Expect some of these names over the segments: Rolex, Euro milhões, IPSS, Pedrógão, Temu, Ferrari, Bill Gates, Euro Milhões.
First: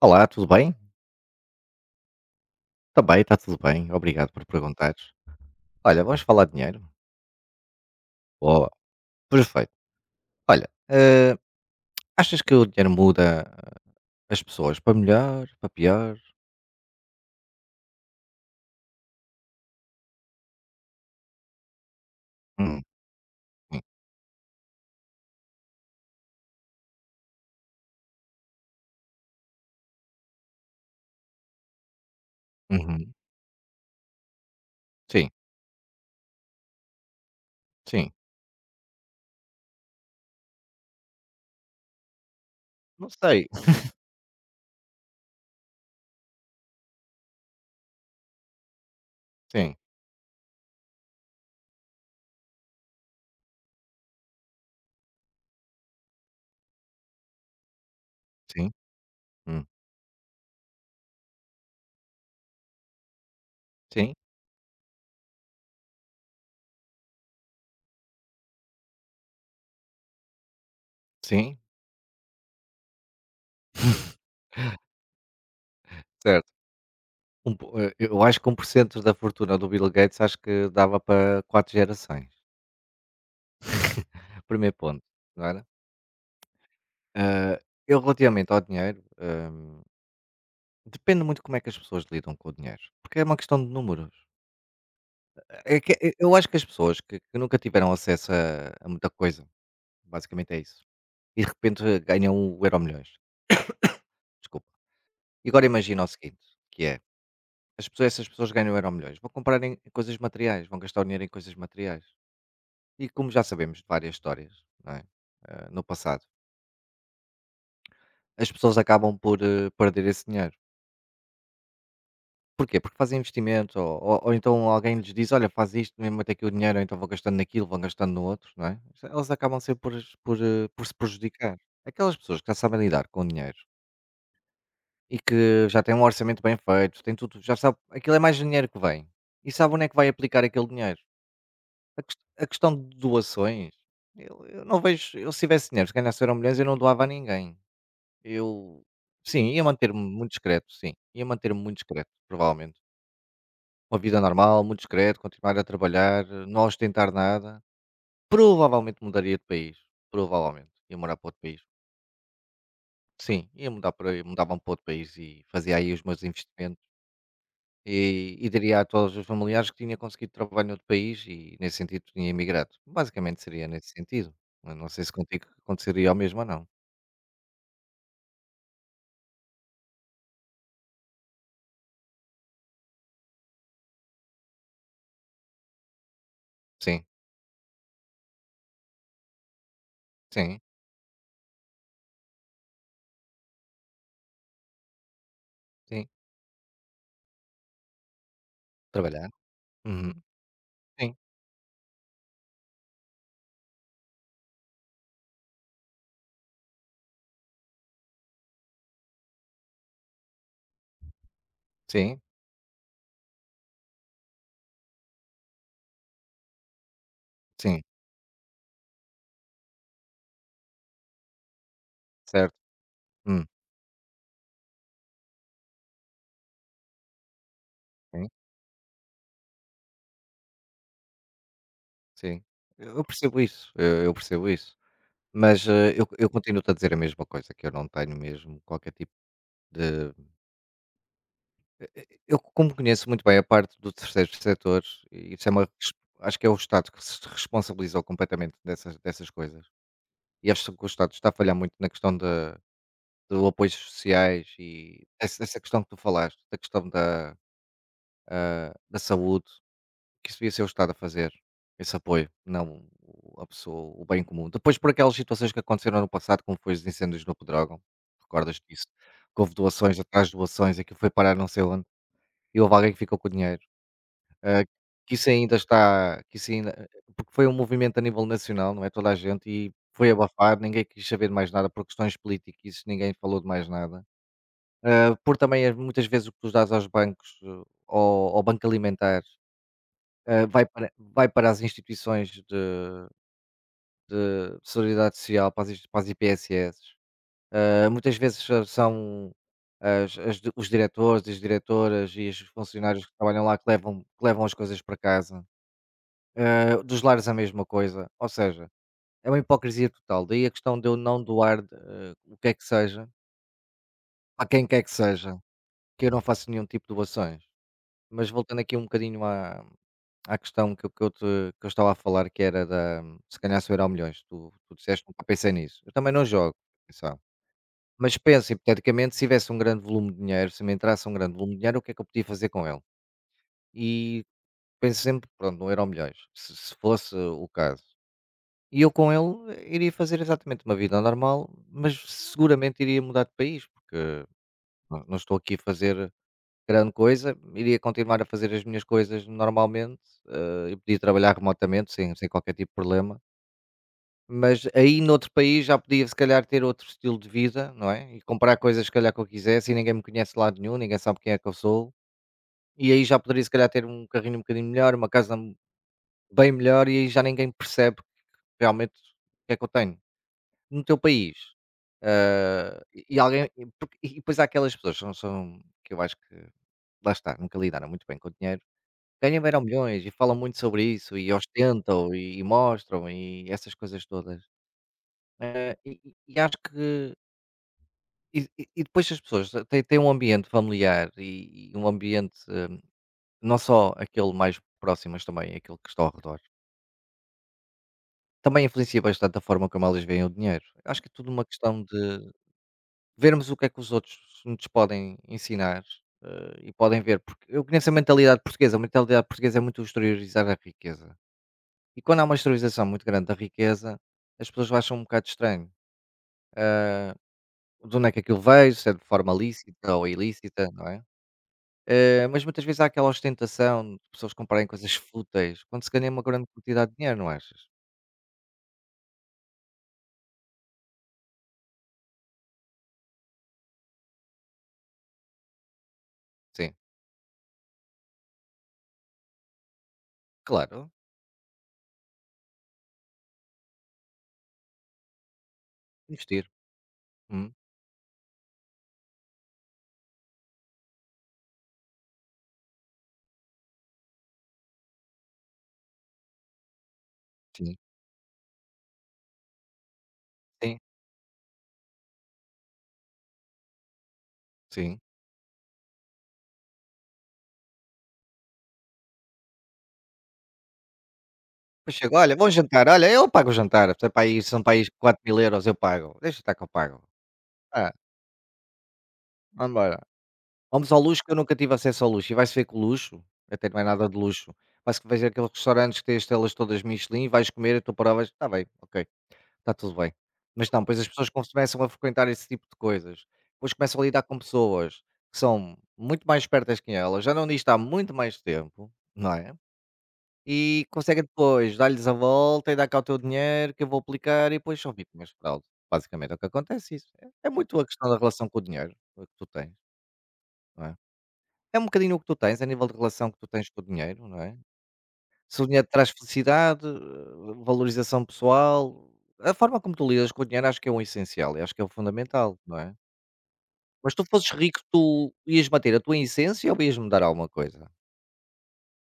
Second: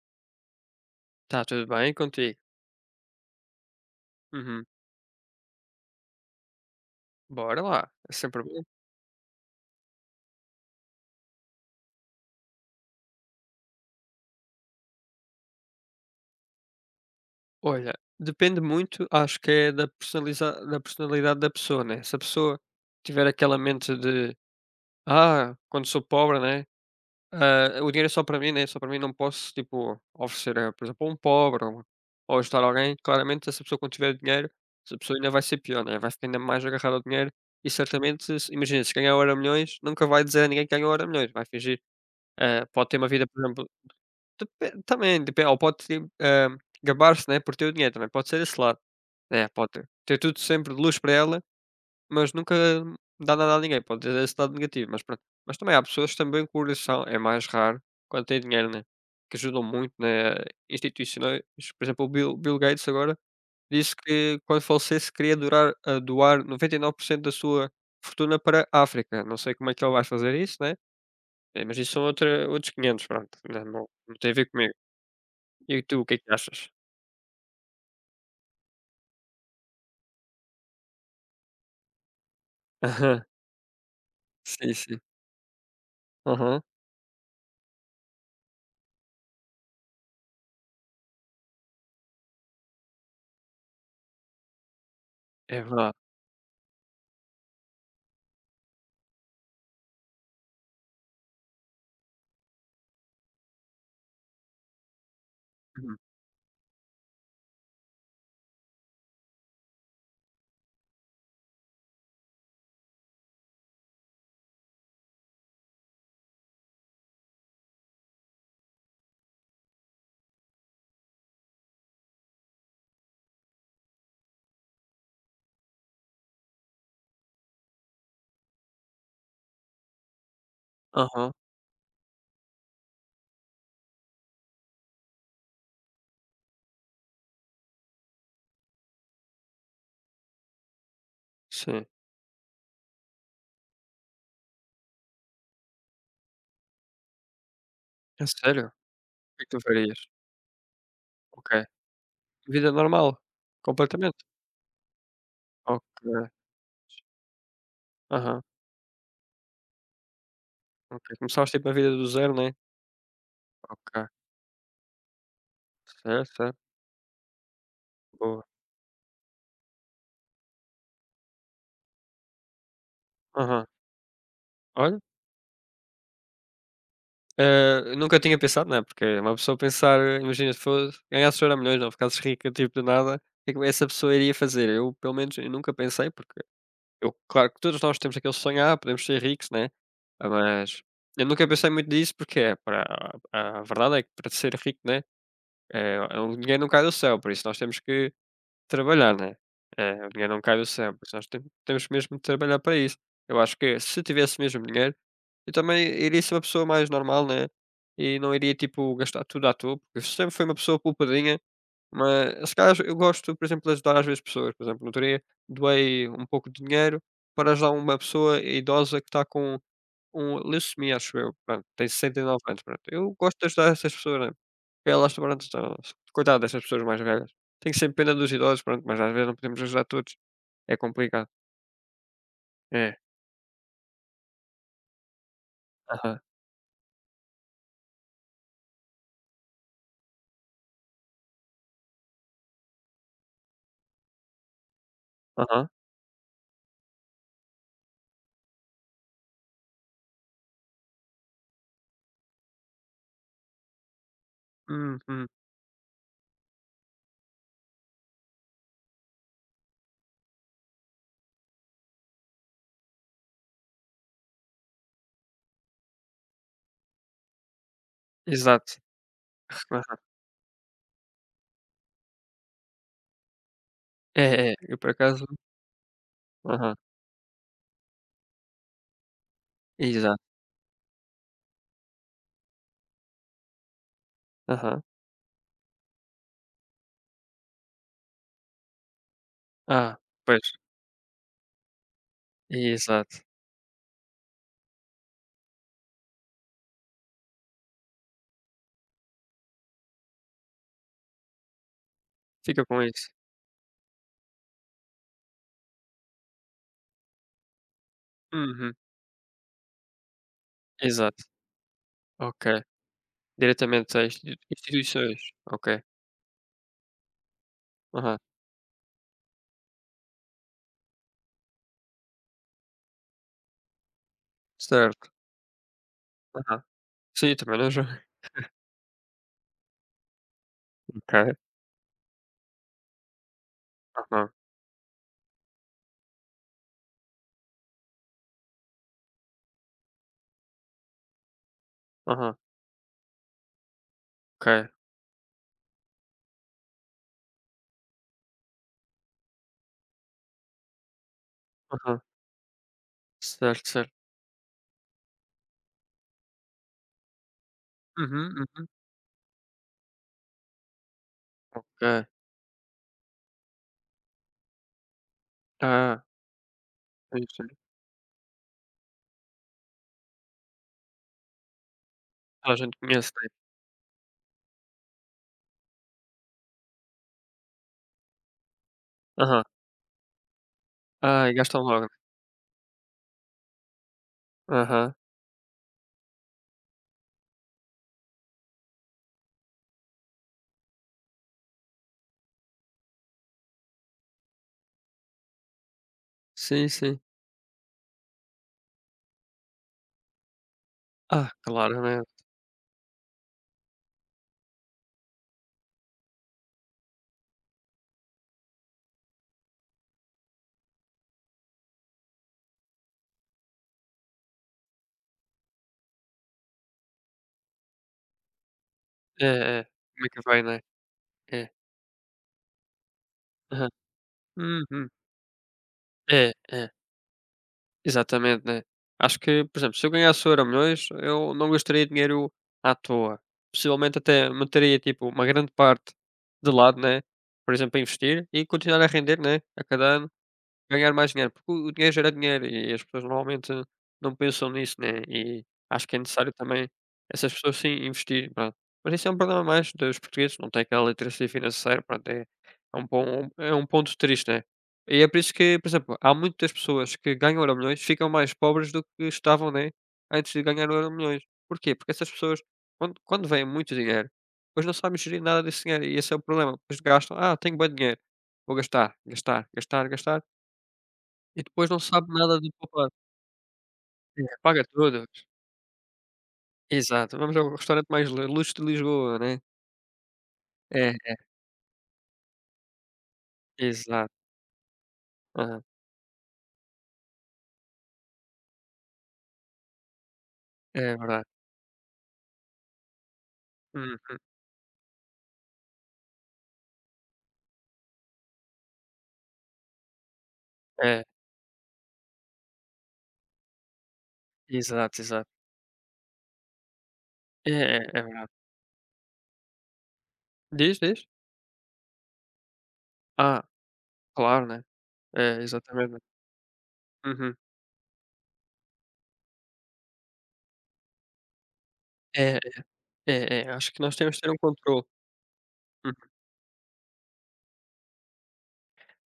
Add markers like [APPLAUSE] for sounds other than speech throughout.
Olá, tudo bem? Tá tudo bem contigo? Também, está tudo bem. Obrigado por Uhum. perguntares. Olha, vamos falar de dinheiro? Bora lá, é sempre bom. Boa, perfeito. Olha, achas que o dinheiro muda as pessoas para melhor, para pior? Olha, depende muito, acho que é da personaliza da personalidade da pessoa, né. Se a pessoa Hum, tiver aquela mente de: "Ah, quando sou pobre, né, ah, o dinheiro é só para mim, né, só para mim, não posso, tipo, oferecer a, por exemplo, a um pobre ou ajudar alguém", uhum. claramente essa pessoa, quando tiver dinheiro, essa pessoa Sim, ainda vai ser pior, né, vai ficar ainda mais agarrada ao dinheiro. E sim. certamente, se imagina, se ganhar hora milhões, nunca vai dizer a ninguém que ganhou hora milhões, vai fingir, ah, pode ter uma Não vida, por sei. exemplo. Depen Também, depende, ou pode se, gabar-se, né, por ter o dinheiro, também pode ser esse lado, né, pode Sim, ter tudo sempre de luxos para ela, mas nunca dá nada a ninguém, pode ter esse lado negativo, mas pronto. Mas também há pessoas também que o coração é mais raro quando tem dinheiro, sim, né, que ajudam hum, muito, né, institucionais. Por exemplo, o Bill Gates agora disse sim, que, quando falecesse, queria doar 99% da sua fortuna para a África. Não sei como é que ele vai fazer isso, né, sim, mas isso são outra outros 500, pronto, não tem a ver comigo. E tu, o que é que certo. achas? Eu acho que 1% da fortuna do Bill Gates acho que dava para quatro gerações. Aham, sim, Primeiro sim. ponto, não era? Aham, Eh, eu relativamente ao dinheiro, depende muito como é que as pessoas lidam com o dinheiro, porque é uma questão de números. é É que verdade. Eu acho que as pessoas que nunca tiveram acesso a muita coisa, basicamente é isso, e de repente ganham o Euro milhões, desculpa. E agora Uhum. imagina o seguinte, que é, as pessoas essas pessoas ganham o Euro milhões, vão comprar em coisas materiais, vão gastar o dinheiro em coisas materiais. E como já sabemos de várias histórias, não é, no passado, as pessoas acabam por perder esse dinheiro. Porquê? Porque fazem investimento, ou então alguém lhes diz: "Olha, faz isto, mesmo até aqui o dinheiro", ou então vão gastando naquilo, vão gastando no outro, não é? Elas acabam sempre por por se Aham, prejudicar. Aquelas pessoas que já sabem lidar com o dinheiro e que já têm um orçamento bem feito, têm tudo, já sabe aquilo é mais dinheiro que vem e sabem onde é que vai aplicar aquele dinheiro. sim. A questão de doações, eu não vejo, eu se tivesse dinheiro, se ganhasse Euromilhões, eu não doava a ninguém. É sério? O Eu que é Sim, que tu ia manter-me farias? muito discreto, sim, ia Ok. manter-me muito discreto, Vida provavelmente. normal, Uma vida completamente? normal, muito discreto, continuar a Ok, trabalhar, não ostentar nada. aham, Provavelmente mudaria de país, provavelmente. Ia ok. morar para outro Começaste, país. tipo, a vida do zero, né? Sim, ia mudar Ok, para mudava-me para outro país e fazia aí os meus certo, certo, investimentos. E, boa. e diria a todos os familiares que tinha conseguido trabalho noutro país e, nesse sentido, tinha emigrado. Basicamente seria Aham. nesse sentido. Eu não Olha, sei se contigo aconteceria ao mesmo ou não. Nunca tinha pensado, né, porque uma pessoa pensar, eh, imagina, se fosse ganhasses Euro Milhões, não ficasses rica, tipo, do nada, o que é que essa pessoa iria fazer? Eu, pelo menos, eu nunca pensei porque... Sim, Eu, claro que todos nós temos aquele sonhar, podemos ser ricos, né, ah, sim, mas eu nunca pensei muito nisso, porque é para a verdade é que, para ser rico, né, eh, sim. o dinheiro não cai do céu, por isso nós temos que trabalhar, Trabalhar. né, o Uhum. dinheiro não cai do céu, por Sim, isso nós temos mesmo de trabalhar para isso. Eu acho que, se tivesse mesmo dinheiro, eu também iria ser uma pessoa mais normal, né, e não iria, tipo, gastar tudo à toa, porque eu sempre fui uma pessoa poupadinha, sim, mas, se calhar, eu gosto, por exemplo, de ajudar, às vezes, pessoas. Por exemplo, no outro dia, doei um pouco de dinheiro para ajudar sim. uma pessoa idosa que está com um leucemia, acho eu, pronto, tem sessenta e nove Certo. anos, pronto. Eu gosto Hum, de ajudar essas pessoas, né, porque elas, pronto, estão... coitado dessas pessoas mais velhas. Tenho sempre pena Sim, dos idosos, pronto, mas às vezes não podemos ajudar todos. É complicado. sim. Eu É. eu percebo isso. Eu percebo isso. Mas, eu Aham. eu continuo-te a dizer a mesma coisa, que eu não tenho mesmo qualquer tipo de, eu como conheço muito bem a parte do terceiro setor, e isso é uma, Aham. res acho que é o Estado que se responsabilizou completamente dessas coisas, e acho que o Estado está a falhar muito na questão da do apoios sociais e Uhum. essa questão que tu falaste, da questão da saúde. Que isso devia ser o Estado a fazer, esse apoio, não o a pessoa, o bem comum. Depois por aquelas situações que aconteceram no passado, como foi os incêndios no Pedrógão, recordas-te Exato. disso? Que houve Aham. doações atrás de doações, aquilo foi parar não sei onde, e houve alguém que ficou com o dinheiro. É, é. Ah, Eu, por que acaso, isso ainda está que isso ainda aham. eh, porque foi um movimento a nível nacional, não é, toda a gente, e foi Exato. abafado, ninguém quis saber de mais nada por questões políticas, ninguém falou de mais nada. Aham. Ah, por também, muitas vezes o que tu dás aos bancos, ao banco alimentar, Ah, pois. Vai para as instituições de Exato. de solidariedade social, para as inst para as IPSS. Muitas vezes s são as as di os diretores, as diretoras e os Fica com funcionários isso. que trabalham lá que levam, as coisas para casa. Dos lares a mesma coisa, ou seja, Uhum. é uma hipocrisia total. Daí a questão de eu não Exato, doar, o ok. que é que seja, Diretamente a insti a quem quer que instituições, seja, ok. que eu não faço nenhum tipo de doações. Aham, Mas voltando aqui um bocadinho à questão que eu estava a falar, que era da se ganhar se ao milhões, tu disseste, certo, nunca pensei nisso. Eu também não jogo, aham. atenção. Sim, também não já... Mas penso, hipoteticamente, se tivesse um grande volume de dinheiro, se me entrasse um ok, grande volume de dinheiro, o que é que eu podia fazer com ele? E aham, penso sempre, pronto, não era milhões, se fosse o caso. E eu com ele, iria fazer exatamente uma vida normal, mas aham, seguramente iria mudar de país, porque ok, não estou aqui a fazer grande coisa, iria continuar a fazer as minhas coisas normalmente, e podia trabalhar remotamente aham, sem qualquer tipo de problema, certo, certo. mas aí noutro país já podia se calhar ter outro estilo de vida, não é, e Uhum, comprar uhum, coisas se calhar que eu quisesse e ninguém me conhece de lado nenhum, ninguém sabe quem é que eu sou, ok. e aí já poderia se calhar ter um carrinho um bocadinho melhor, uma casa Ah, bem melhor, e aí já sim, sim, ninguém percebe realmente o que é que eu tenho. No teu país, toda a eh, gente conhece, e né. alguém e porque e depois há aquelas pessoas, são são que eu acho que, lá está, nunca lidaram muito bem com o dinheiro. Ganham Aham. bem ao milhões e falam muito sobre isso e Ai, gastam logo, né? ostentam e mostram e essas coisas todas. Aham, Acho que, depois, as pessoas têm um ambiente familiar e um ambiente, não só aquele mais próximo, mas também aquele que está ao redor. sim, sim. Também influencia bastante a forma como elas veem o dinheiro. Acho que é tudo Ah, uma claro, questão né. de vermos o que é que os outros nos podem ensinar, e podem ver, porque eu conheço a mentalidade portuguesa é muito exteriorizar a riqueza. E quando há uma exteriorização muito grande da riqueza, as pessoas acham um bocado estranho. Ah, de onde é que aquilo veio, se é de É, forma é, lícita como ou é que vai, né. ilícita, não é? É, Ah, mas muitas vezes há aquela aham. ostentação de pessoas comprarem Uhum, coisas fúteis quando se ganha uma é, grande é. quantidade de dinheiro, não achas? Exatamente, né. Acho que, por exemplo, se eu ganhasse o Euro milhões, eu não gastaria dinheiro à toa. Possivelmente, até meteria, tipo, uma grande parte de Sim, lado, né, por exemplo, a investir, e continuar a render, né, a cada ano. claro, Ganhar mais dinheiro, porque o dinheiro gera dinheiro, e as pessoas normalmente não pensam nisso, né, e acho que é necessário investir. também... essas Hum, pessoas, sim, investir, pronto. Mas isso é um problema mais dos portugueses, não têm aquela literacia financeira, pronto, é é um pon é um ponto triste, né. E é por isso que, por exemplo, há muitas pessoas que ganham euro sim, milhões, ficam mais pobres do que estavam, né, antes de ganhar o sim, euro milhões. Porquê? Porque essas pessoas, quando vem muito dinheiro, depois não sim. sabem gerir nada desse dinheiro, e esse é o problema. Depois gastam: "Ah, tenho bué dinheiro, vou gastar, gastar, gastar, gastar". E depois não Depois sabe chego, olha, nada vou de jantar, poupar. olha, eu pago o jantar. Se é para É, aí, são paga para aí tudo. 4 mil euros, eu pago. Deixa estar que eu pago. Exato, vamos ao restaurante Ah, mais lu luxo de Lisboa, né. vamos embora. Vamos É, ao luxo, que eu nunca tive acesso ao luxo, e vais ver que o luxo até não é nada exato. de luxo, parece que vais aqueles Aham. restaurantes que têm as estrelas todas Michelin, vais comer e tu provas, está bem, ok, está tudo bem. Mas não, É pois as verdade. pessoas começam a frequentar esse tipo de coisas, depois começam a Uhum. lidar com pessoas que são muito mais espertas que elas, já não nisto há muito mais tempo, não é? E É, conseguem depois dar-lhes a volta e dar cá o teu dinheiro que eu vou aplicar, e depois são exato, vítimas exato. de fraude. Basicamente é o que acontece isso. É É, muito a é, é questão da verdade. relação com o dinheiro que tu tens, Diz, não é? diz. É um bocadinho o que tu tens, a nível de relação que Ah, tu tens com o dinheiro, não claro, é? né. É, Se o dinheiro te exatamente. traz felicidade, Uhum. Valorização pessoal, a forma como tu lidas com o dinheiro acho que é um essencial e acho que é o É, fundamental, não é? é, é, é, acho que nós Mas temos se de tu ter um fosses rico, controle. tu ias manter a tua essência ou ias mudar alguma coisa?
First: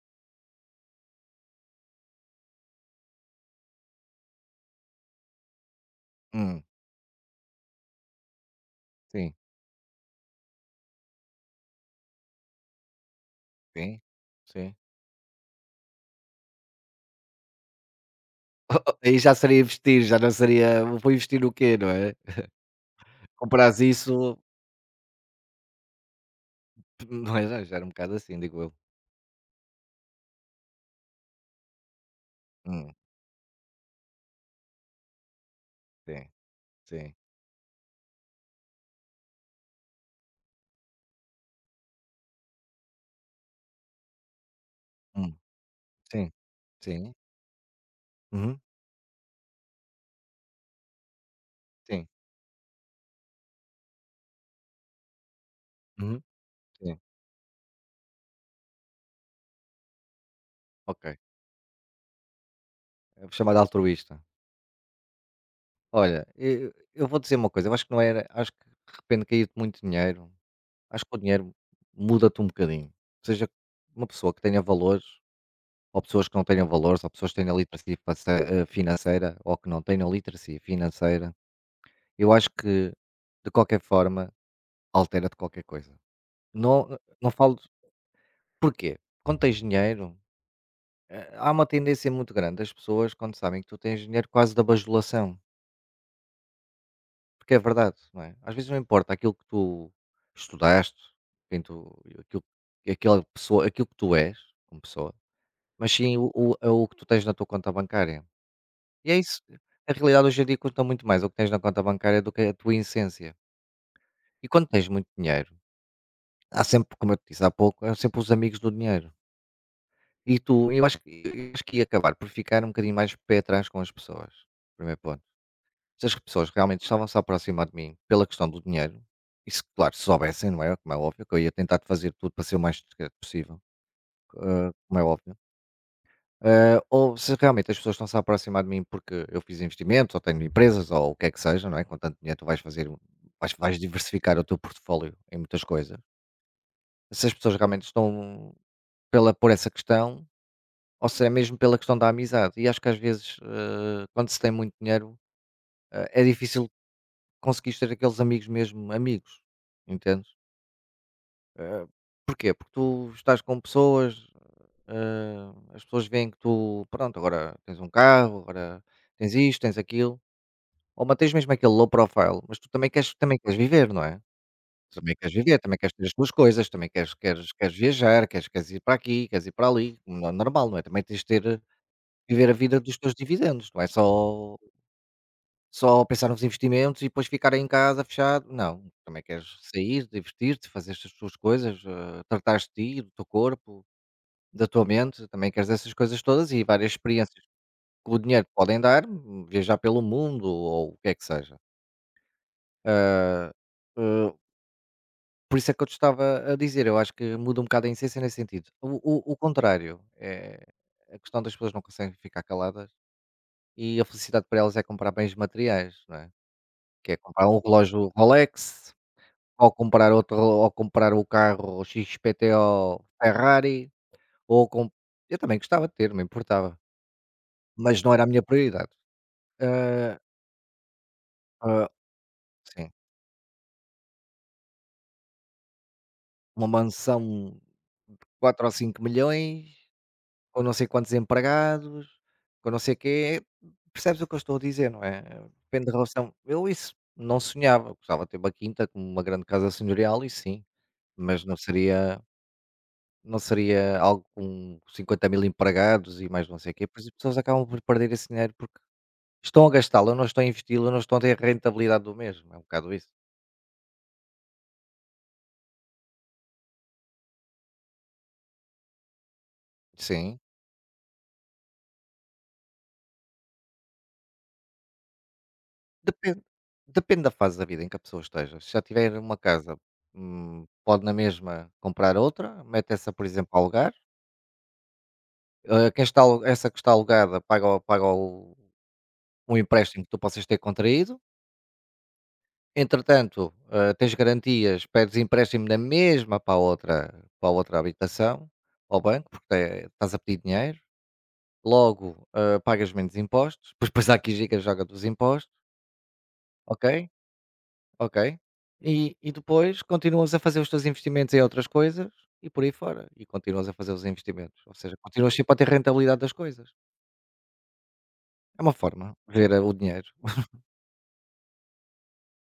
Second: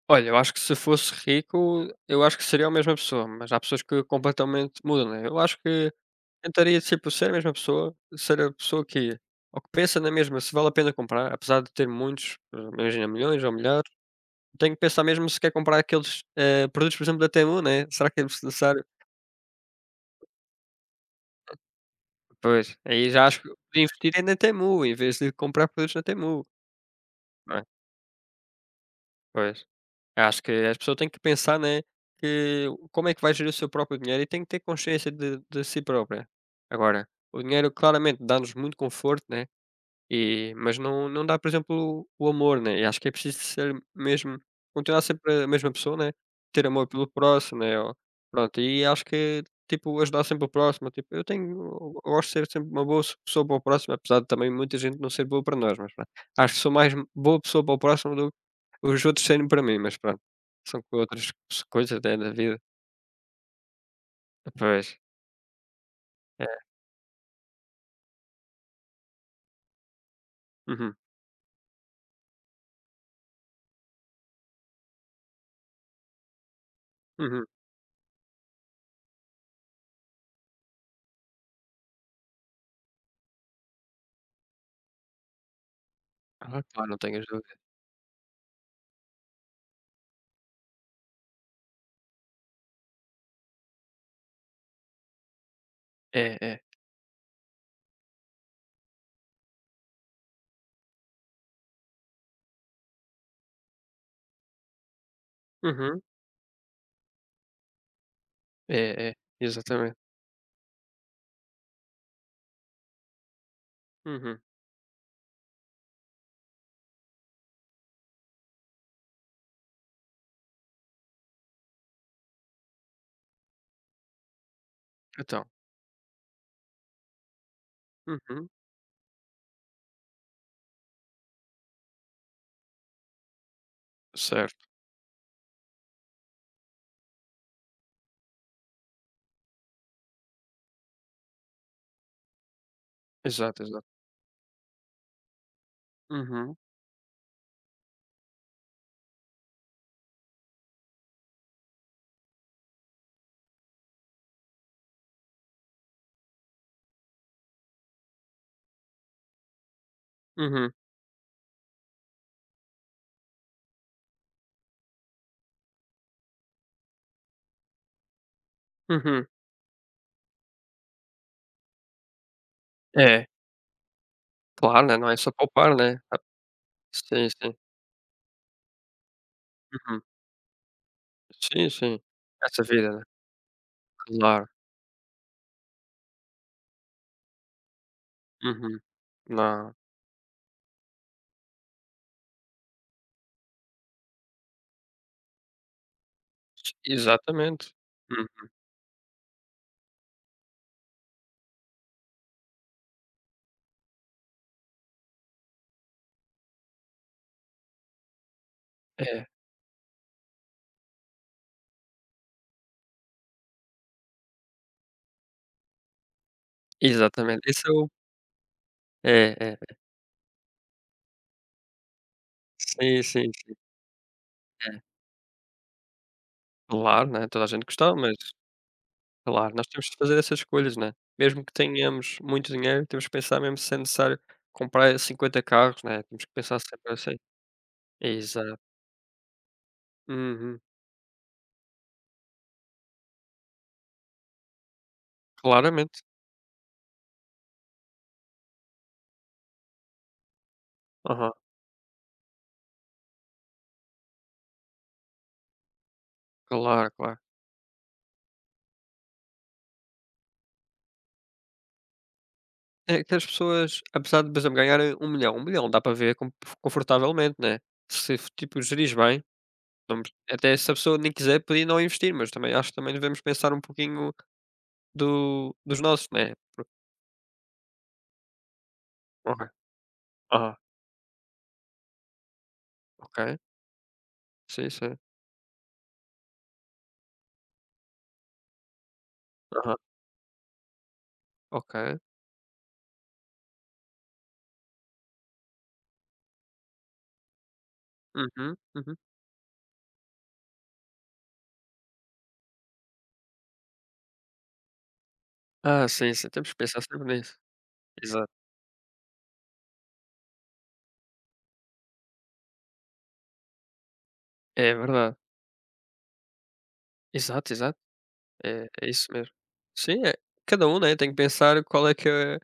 Olha, eu acho que, se fosse rico, eu acho que seria a mesma pessoa, mas há pessoas que completamente mudam, né? Eu acho que Hum, tentaria, tipo, ser a mesma pessoa, ser a pessoa que, sim, ou que pensa na mesma, se vale a pena comprar, apesar de ter muitos, eh, imagina, milhões ou milhares, sim, tenho sim. que pensar mesmo se quer comprar aqueles produtos, por exemplo, da Temu, né? Será que é necessário? [LAUGHS] Aí já seria investir, já não seria vou investir o quê, não é? Pois, aí já acho que Compras podia investir é na isso, Temu, em vez de comprar produtos na Temu, [LAUGHS] não é? não é? Já era um bocado assim, digo eu. Pois. Acho que as pessoas têm que pensar, né, que... Hum, como é que vai gerir o seu próprio dinheiro, e tem que ter consciência de si própria. sim, Agora, sim, o dinheiro claramente dá-nos muito conforto, né? E, mas não, não dá, por exemplo, o amor, né, e acho que é preciso ser mesmo, continuar hum, sempre a mesma pessoa, né, sim, ter amor pelo sim, próximo, né, ou, pronto, uhum, e acho que, tipo, ajudar sempre o próximo. Tipo, eu sim, gosto de ser sempre uma boa s pessoa para o próximo, apesar de também muita gente não ser boa para nós, mas pronto. uhum, Acho que sou mais sim, boa pessoa para o próximo do que os outros serem para mim, mas pronto, são com ok. outras s coisas, né, da vida. É chamado altruísta. Pois, Olha, é. eu vou dizer uma coisa, eu acho que, não era acho que de repente caiu-te muito dinheiro, Uhum, acho que o dinheiro muda-te um bocadinho. Seja uma pessoa que tenha valores, ou pessoas que não tenham valores, ou pessoas que uhum. tenham literacia, financeira, ou que não tenham literacia financeira, eu acho que, de qualquer forma, altera-te qualquer coisa. Ah, claro, não Não tenho não falo dúvida. de-, porquê? Quando tens dinheiro, há uma tendência muito grande das pessoas, quando sabem que tu tens dinheiro, quase da bajulação. É, é. Porque é verdade, não é? Às vezes não importa aquilo que tu estudaste, quem tu, aquilo, aquela pessoa, aquilo que tu és como pessoa, mas Uhum. sim é o que tu tens na tua conta bancária. É, E é é, isso. Na exatamente. realidade, hoje em dia, conta muito mais o que tens na conta bancária do que a tua essência. Uhum. E quando tens muito dinheiro, há sempre, como eu te disse há pouco, há sempre os amigos do dinheiro. E tu, eu acho que ia acabar por ficar um bocadinho mais pé atrás com as pessoas. Primeiro ponto. Então... Se as pessoas realmente estavam-se a aproximar de mim pela Uhum. questão do dinheiro, e se, claro, se soubessem, não é? Como é óbvio, que eu ia tentar de fazer tudo para ser o mais discreto possível, Certo. Como é óbvio. Ou se realmente as pessoas estão-se a aproximar de mim porque eu fiz investimentos, ou tenho empresas, ou o que é que seja, não é? Com tanto dinheiro tu vais Exato, exato. diversificar o teu portfólio em muitas coisas. Uhum. Se as pessoas realmente estão por essa questão, ou se é mesmo pela questão da amizade. E acho que às vezes, quando se tem muito dinheiro, é difícil conseguiste ter aqueles amigos mesmo amigos, entendes? Uhum. Eh, Porquê? Porque tu estás com pessoas, as pessoas veem que tu, pronto, agora tens um carro, agora Uhum. tens isto, tens aquilo, ou mantens mesmo aquele low profile, mas tu É, também queres viver, não é? claro, né, não Também é só queres viver, poupar, também queres né. ter as Ah, tuas coisas, também queres, sim, queres, sim. queres viajar, queres ir para aqui, queres ir para ali, Uhum. como é normal, não é? Também tens de ter, Sim, sim. viver a Essa vida vida, dos né. teus dividendos, não é Claro. só pensar nos investimentos e depois ficar em casa fechado, Uhum. não. Também queres Não. sair, divertir-te, fazer estas tuas coisas, tratares de ti, do teu corpo, da tua mente, também queres essas coisas todas e várias experiências Exatamente. que o Hum. dinheiro te podem dar, viajar pelo mundo ou o que é que seja. Eh, por isso é que eu te estava a dizer, eu acho que muda um bocado a essência nesse sentido. O, É, o- o contrário, é a questão das pessoas não conseguem ficar caladas e a felicidade para elas é comprar bens materiais, não é? Que é comprar exatamente, um isso é o... relógio Rolex, é, ou é. comprar outro ou comprar o carro XPTO Sim, sim, sim. Ferrari, ou É. com eu também gostava de ter, não me importava, Claro, né, toda a gente gostava, mas não mas era a minha prioridade. claro, nós temos que Hã, fazer essas escolhas, né. Mesmo que hã, tenhamos muito dinheiro, sim, temos que pensar mesmo se é necessário comprar 50 carros, né, temos que pensar uma sempre assim. mansão de Exato. 4 ou 5 milhões Uhum. com não sei quantos empregados, com não sei quê, percebes o que eu estou a dizer, não é? Depende da Claramente. relação. Eu isso não sonhava, gostava de ter uma quinta com uma grande casa senhorial, e sim, Aham. mas não seria algo com 50 mil empregados e mais não sei o quê, Claro, pois as claro. pessoas acabam por perder esse dinheiro porque estão a gastá-lo, não estão a investi-lo, não estão a ter a rentabilidade do mesmo, é um bocado É isso. que as pessoas, apesar de, por exemplo, ganharem um milhão dá para ver com... confortavelmente, né? Se, tipo, gerires bem, não, Sim, até se a pessoa nem quiser podia não investir, mas também acho que também devemos pensar um pouquinho do dos nossos, né? depende depende da fase da vida em que a pessoa esteja. Se já tiver uma Ok, casa, ah, pode na mesma comprar outra, mete essa, por ok. exemplo, a alugar. Sim, sim. Ah, quem está alu essa que está alugada paga o paga o um Aham. empréstimo que tu possas ter contraído. Ok. Entretanto, tens garantias, pedes empréstimo da mesma para a outra habitação, Uhum, uhum. ao banco, porque estás a pedir dinheiro, logo pagas menos impostos, [LAUGHS] depois há aqui giga joga dos impostos, Ah, sim, sim, temos que pensar sempre ok? nisso. Exato. Ok. E depois continuas a fazer os teus investimentos em outras coisas e por aí fora. E continuas a fazer os investimentos. Ou É seja, verdade. continuas sempre a ter rentabilidade das coisas. Exato, exato. É É, uma é forma isso mesmo. de ver o Sim, dinheiro. é [LAUGHS] cada um, né, tem que pensar qual é que é a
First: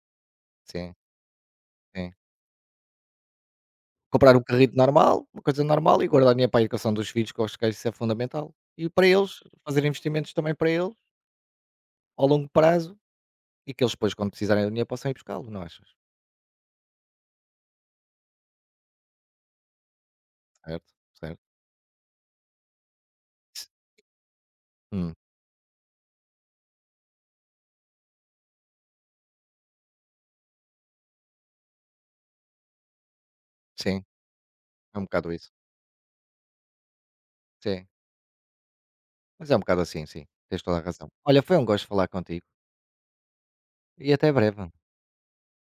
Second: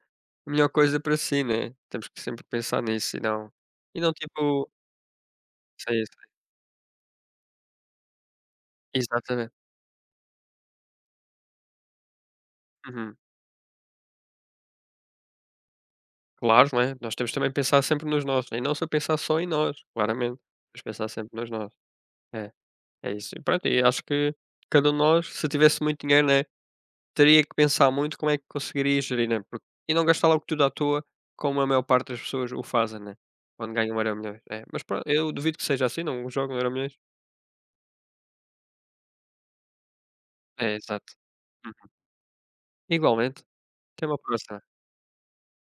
melhor Sim, coisa para si, né. Temos sim. que sempre pensar nisso e não, e não, Comprar um tipo... carrito normal, uma coisa normal sim, e guardar dinheiro para a educação dos filhos, que eu acho que isso é fundamental. E para eles, exatamente. fazer investimentos também para eles, ao longo prazo, Uhum. e que eles depois, quando precisarem do dinheiro, possam ir buscá-lo, não achas? Claro, né, nós temos também que pensar sempre nos nossos, né? E não só pensar só em nós, claramente, mas Certo, pensar sempre certo. nos nossos. É, é isso. E pronto, S e acho que cada um de hum, nós, se tivesse muito dinheiro, né, teria que pensar muito como é que conseguiria gerir, né, porque... e não gastar logo tudo à toa, como a maior parte das pessoas o fazem, né, quando ganham um sim, Euromilhões, é. Mas é um pronto, bocado eu isso. duvido que seja assim, não jogam Euromilhões. Sim, mas é um bocado assim, sim, tens É, toda a exato. razão. Olha, foi um gosto Uhum. falar contigo Igualmente, até e uma até próxima. breve.